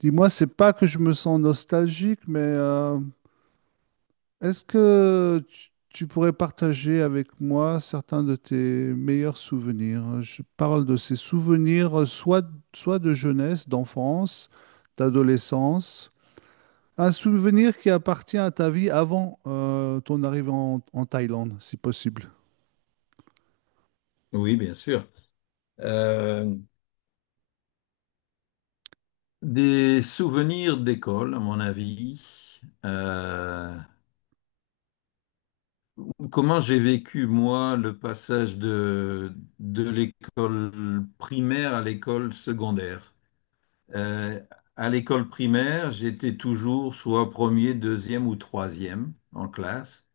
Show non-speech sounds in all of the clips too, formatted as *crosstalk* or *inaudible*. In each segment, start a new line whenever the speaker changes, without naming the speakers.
Dis-moi, c'est pas que je me sens nostalgique, mais est-ce que tu pourrais partager avec moi certains de tes meilleurs souvenirs? Je parle de ces souvenirs, soit de jeunesse, d'enfance, d'adolescence, un souvenir qui appartient à ta vie avant ton arrivée en Thaïlande, si possible.
Oui, bien sûr. Euh, des souvenirs d'école, à mon avis. Comment j'ai vécu, moi, le passage de l'école primaire à l'école secondaire. Euh, à l'école primaire, j'étais toujours soit premier, deuxième ou troisième en classe.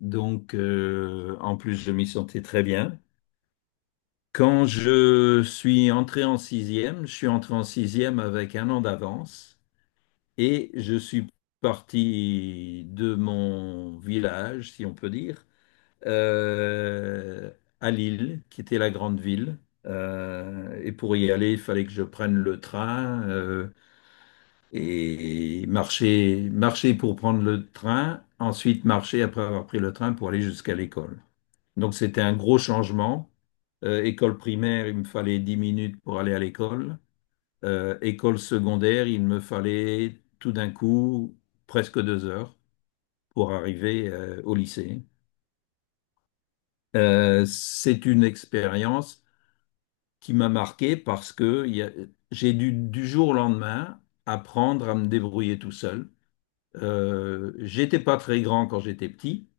Donc, en plus, je m'y sentais très bien. Quand je suis entré en sixième, je suis entré en sixième avec un an d'avance. Et je suis parti de mon village, si on peut dire, euh, à Lille, qui était la grande ville. Et pour y aller, il fallait que je prenne le train et marcher, marcher pour prendre le train, ensuite marcher après avoir pris le train pour aller jusqu'à l'école. Donc c'était un gros changement. École primaire, il me fallait 10 minutes pour aller à l'école. École secondaire, il me fallait tout d'un coup presque 2 heures pour arriver au lycée. C'est une expérience qui m'a marqué parce que j'ai dû du jour au lendemain apprendre à me débrouiller tout seul. J'étais pas très grand quand j'étais petit.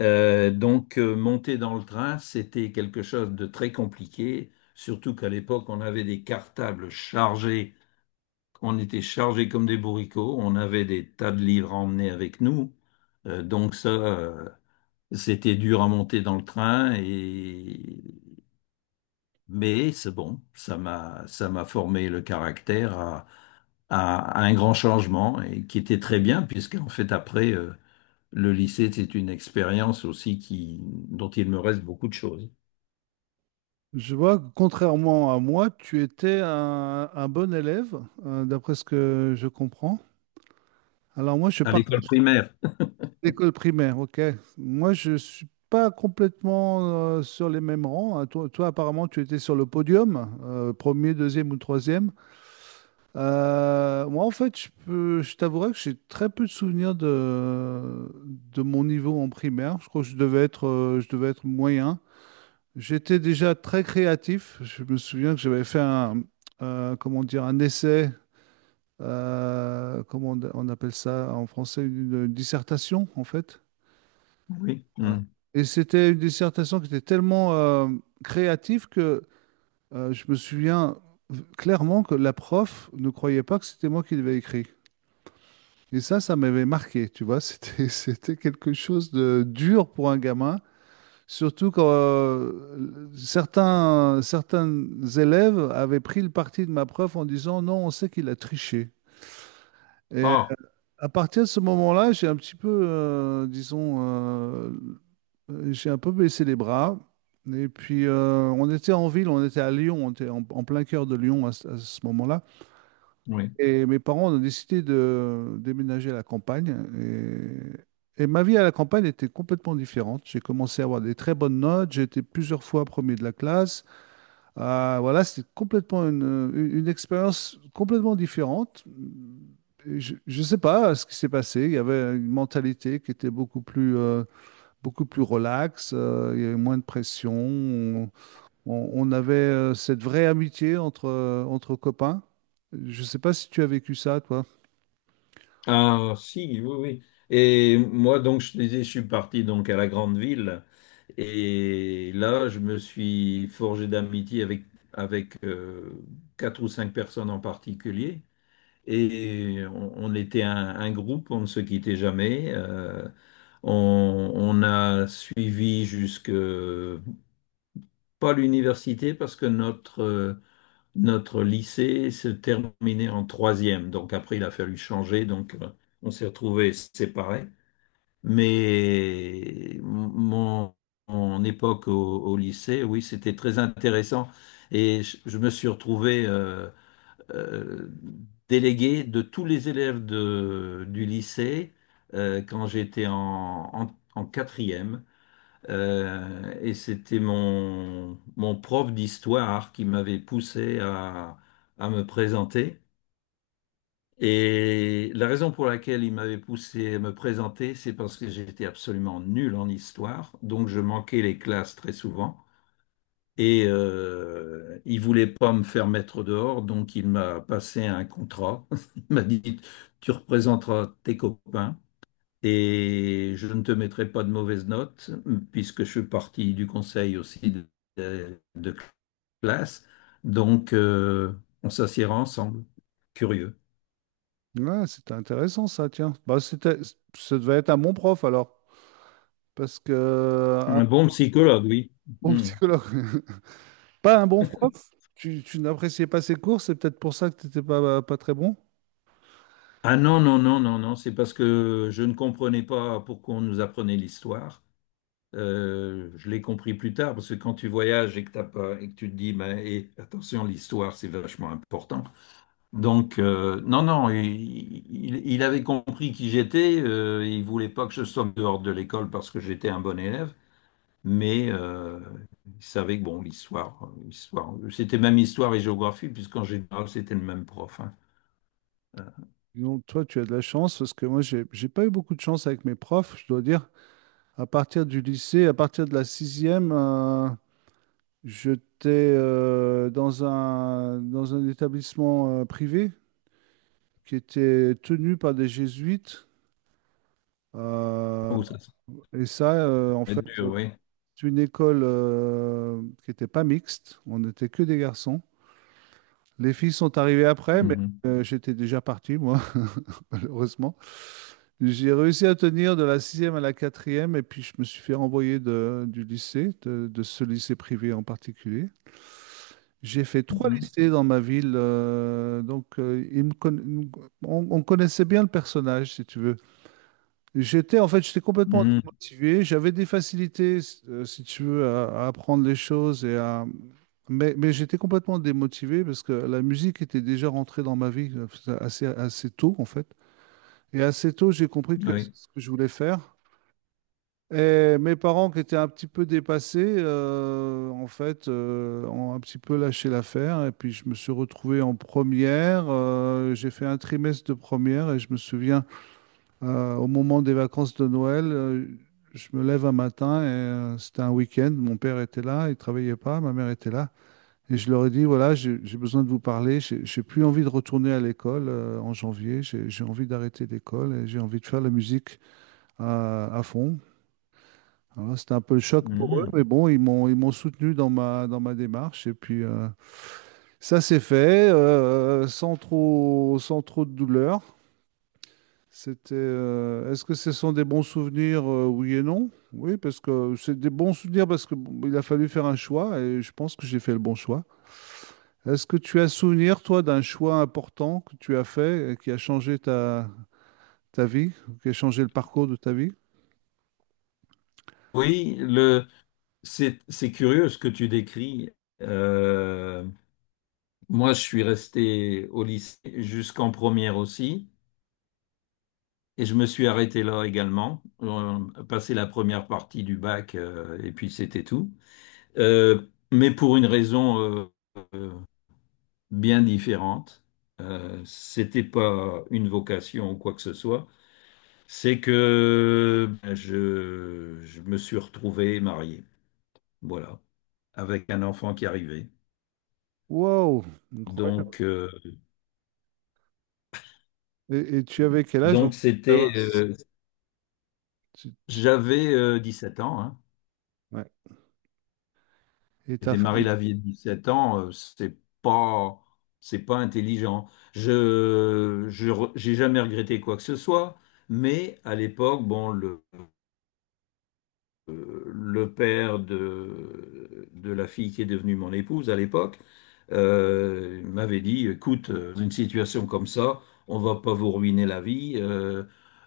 Donc, monter dans le train, c'était quelque chose de très compliqué, surtout qu'à l'époque, on avait des cartables chargés. On était chargés comme des bourricots, on avait des tas de livres à emmener avec nous. Donc ça, c'était dur à monter dans le train et mais c'est bon, ça m'a formé le caractère à un grand changement et qui était très bien puisqu'en fait après le lycée c'est une expérience aussi qui dont il me reste beaucoup de choses.
Je vois que contrairement à moi, tu étais un bon élève, d'après ce que je comprends. Alors moi, je
À l'école
partage.
primaire.
L'école primaire, ok. Moi, je suis pas complètement sur les mêmes rangs. Toi, apparemment, tu étais sur le podium, premier, deuxième ou troisième. Moi, en fait, je t'avouerai que j'ai très peu de souvenirs de mon niveau en primaire. Je crois que je devais être moyen. J'étais déjà très créatif. Je me souviens que j'avais fait comment dire, un essai. Euh, comment on appelle ça en français, une dissertation, en fait.
Oui.
Ouais.
Mm.
Et c'était une dissertation qui était tellement créative que je me souviens clairement que la prof ne croyait pas que c'était moi qui l'avais écrit. Et ça m'avait marqué, tu vois. *laughs* C'était, c'était quelque chose de dur pour un gamin, surtout quand certains élèves avaient pris le parti de ma prof en disant non, on sait qu'il a triché. Et
Ah,
à partir de ce moment-là, j'ai un petit peu, disons, j'ai un peu baissé les bras. Et puis, on était en ville, on était à Lyon, on était en plein cœur de Lyon ce à ce moment-là.
oui.
Et mes parents ont décidé de déménager à la campagne. Et ma vie à la campagne était complètement différente. J'ai commencé à avoir des très bonnes notes, j'ai été plusieurs fois premier de la classe. Ah, voilà, c'était complètement une expérience complètement différente. Et je ne sais pas ce qui s'est passé. Il y avait une mentalité qui était beaucoup plus relax, il y avait moins de pression. On avait cette vraie amitié entre copains. Je ne sais pas si tu as vécu ça, toi.
Ah, si, oui, oui. Et moi, donc, je te disais, je suis parti donc à la grande ville. Et là, je me suis forgé d'amitié avec, avec euh, quatre ou cinq personnes en particulier. Et on était un groupe, on ne se quittait jamais. On a suivi jusque, pas l'université, parce que notre lycée se terminait en troisième. Donc après, il a fallu changer. Donc, on s'est retrouvés séparés. Mais mon époque au lycée, oui, c'était très intéressant. Et je me suis retrouvé euh, délégué de tous les élèves du lycée quand j'étais en quatrième. Et c'était mon prof d'histoire qui m'avait poussé à me présenter. Et la raison pour laquelle il m'avait poussé à me présenter, c'est parce que j'étais absolument nul en histoire, donc je manquais les classes très souvent. Et il voulait pas me faire mettre dehors, donc il m'a passé un contrat. *laughs* Il m'a dit, tu représenteras tes copains. Et je ne te mettrai pas de mauvaises notes, puisque je suis parti du conseil aussi de classe. Donc, on s'assiera ensemble. Curieux.
Ouais, c'était intéressant ça, tiens. Bah, c'était, ça devait être un bon prof alors. Parce que un
Un bon psychologue, oui.
bon
Hmm.
psychologue, *laughs* pas un bon prof, tu n'appréciais pas ses cours, c'est peut-être pour ça que tu n'étais pas, pas très bon.
Ah non, non, non, non, non, c'est parce que je ne comprenais pas pourquoi on nous apprenait l'histoire. Je l'ai compris plus tard, parce que quand tu voyages et que t'as pas, et que tu te dis, ben, et attention, l'histoire, c'est vachement important. Donc, non, non, il avait compris qui j'étais. Il voulait pas que je sorte dehors de l'école parce que j'étais un bon élève, mais il savait que, bon, l'histoire, l'histoire, c'était même histoire et géographie, puisqu'en général, c'était le même prof, hein. Euh,
Donc, toi, tu as de la chance, parce que moi, j'ai pas eu beaucoup de chance avec mes profs, je dois dire. À partir du lycée, à partir de la sixième, j'étais dans dans un établissement privé qui était tenu par des jésuites. Euh,
oh, ça
et ça, en
va
fait,
être dur, oui.
c'est une école qui n'était pas mixte. On n'était que des garçons. Les filles sont arrivées après, mais
Mhm.
j'étais déjà parti, moi, *laughs* malheureusement. J'ai réussi à tenir de la sixième à la quatrième, et puis je me suis fait renvoyer du lycée, de ce lycée privé en particulier. J'ai fait trois
Mhm.
lycées dans ma ville, donc on connaissait bien le personnage, si tu veux. J'étais complètement
Mhm.
démotivé. J'avais des facilités, si tu veux, à apprendre les choses et à... mais j'étais complètement démotivé parce que la musique était déjà rentrée dans ma vie assez tôt, en fait. Et assez tôt, j'ai compris que c'est
Oui.
ce que je voulais faire. Et mes parents qui étaient un petit peu dépassés, ont un petit peu lâché l'affaire. Et puis je me suis retrouvé en première. Euh, j'ai fait un trimestre de première et je me souviens, au moment des vacances de Noël, je me lève un matin et c'était un week-end. Mon père était là, il travaillait pas, ma mère était là. Et je leur ai dit, voilà, j'ai besoin de vous parler. J'ai plus envie de retourner à l'école en janvier. J'ai envie d'arrêter l'école et j'ai envie de faire la musique à fond. Alors, là, c'était un peu le choc pour eux,
Mhm.
mais bon, ils m'ont soutenu dans ma démarche et puis ça s'est fait sans trop de douleur. C'était est-ce que ce sont des bons souvenirs oui et non? Oui, parce que c'est des bons souvenirs parce que bon, il a fallu faire un choix et je pense que j'ai fait le bon choix. Est-ce que tu as souvenir toi d'un choix important que tu as fait et qui a changé ta vie, qui a changé le parcours de ta vie?
Oui, c'est curieux ce que tu décris. Euh, Moi, je suis resté au lycée jusqu'en première aussi, et je me suis arrêté là également. On a passé la première partie du bac, et puis c'était tout. Mais pour une raison euh, bien différente, c'était pas une vocation ou quoi que ce soit. C'est que ben, je me suis retrouvé marié. Voilà, avec un enfant qui arrivait.
Wow,
Donc,
incroyable.
euh,
Et tu avais quel âge donc?
donc,
Tu- tu-
j'avais 7 ans, hein.
ouais. Et
J'ai
ta
démarré
femme,
la vie à 17 ans. C'est pas intelligent. J'ai jamais regretté quoi que ce soit, mais à l'époque, bon, le père de la fille qui est devenue mon épouse à l'époque. Il m'avait dit, écoute, une situation comme ça, on va pas vous ruiner la vie. euh,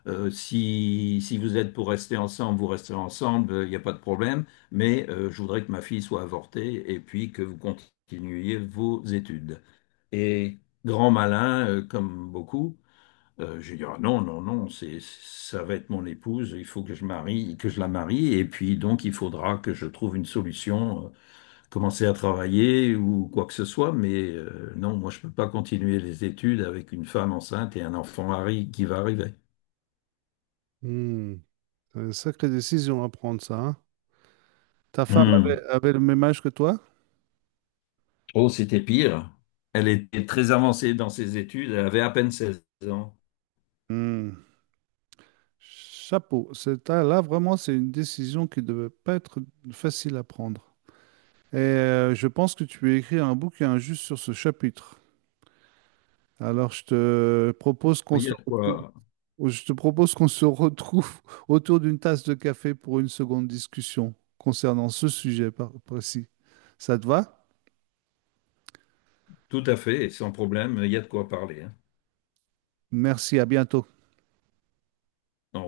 euh, Si vous êtes pour rester ensemble, vous resterez ensemble, il n'y a pas de problème. Mais je voudrais que ma fille soit avortée et puis que vous continuiez vos études. Et grand malin, comme beaucoup, je vais dire, ah non, non, non, ça va être mon épouse, il faut que je marie, que je la marie, et puis donc il faudra que je trouve une solution, commencer à travailler ou quoi que ce soit, mais non, moi je peux pas continuer les études avec une femme enceinte et un enfant qui va arriver.
hmm, c'est une sacrée décision à prendre ça, hein. Ta femme avait,
Hmm.
avait le même âge que toi?
Oh, c'était pire. Elle était très avancée dans ses études, elle avait à peine 16 ans.
Hmm, chapeau. Là, vraiment, c'est une décision qui ne devait pas être facile à prendre. Et je pense que tu as écrit un bouquin juste sur ce chapitre. Alors,
Il y a de quoi,
je te propose qu'on se retrouve *laughs* autour d'une tasse de café pour une seconde discussion concernant ce sujet précis. Ça te va?
tout à fait, sans problème, il y a de quoi parler,
Merci, à bientôt.
hein.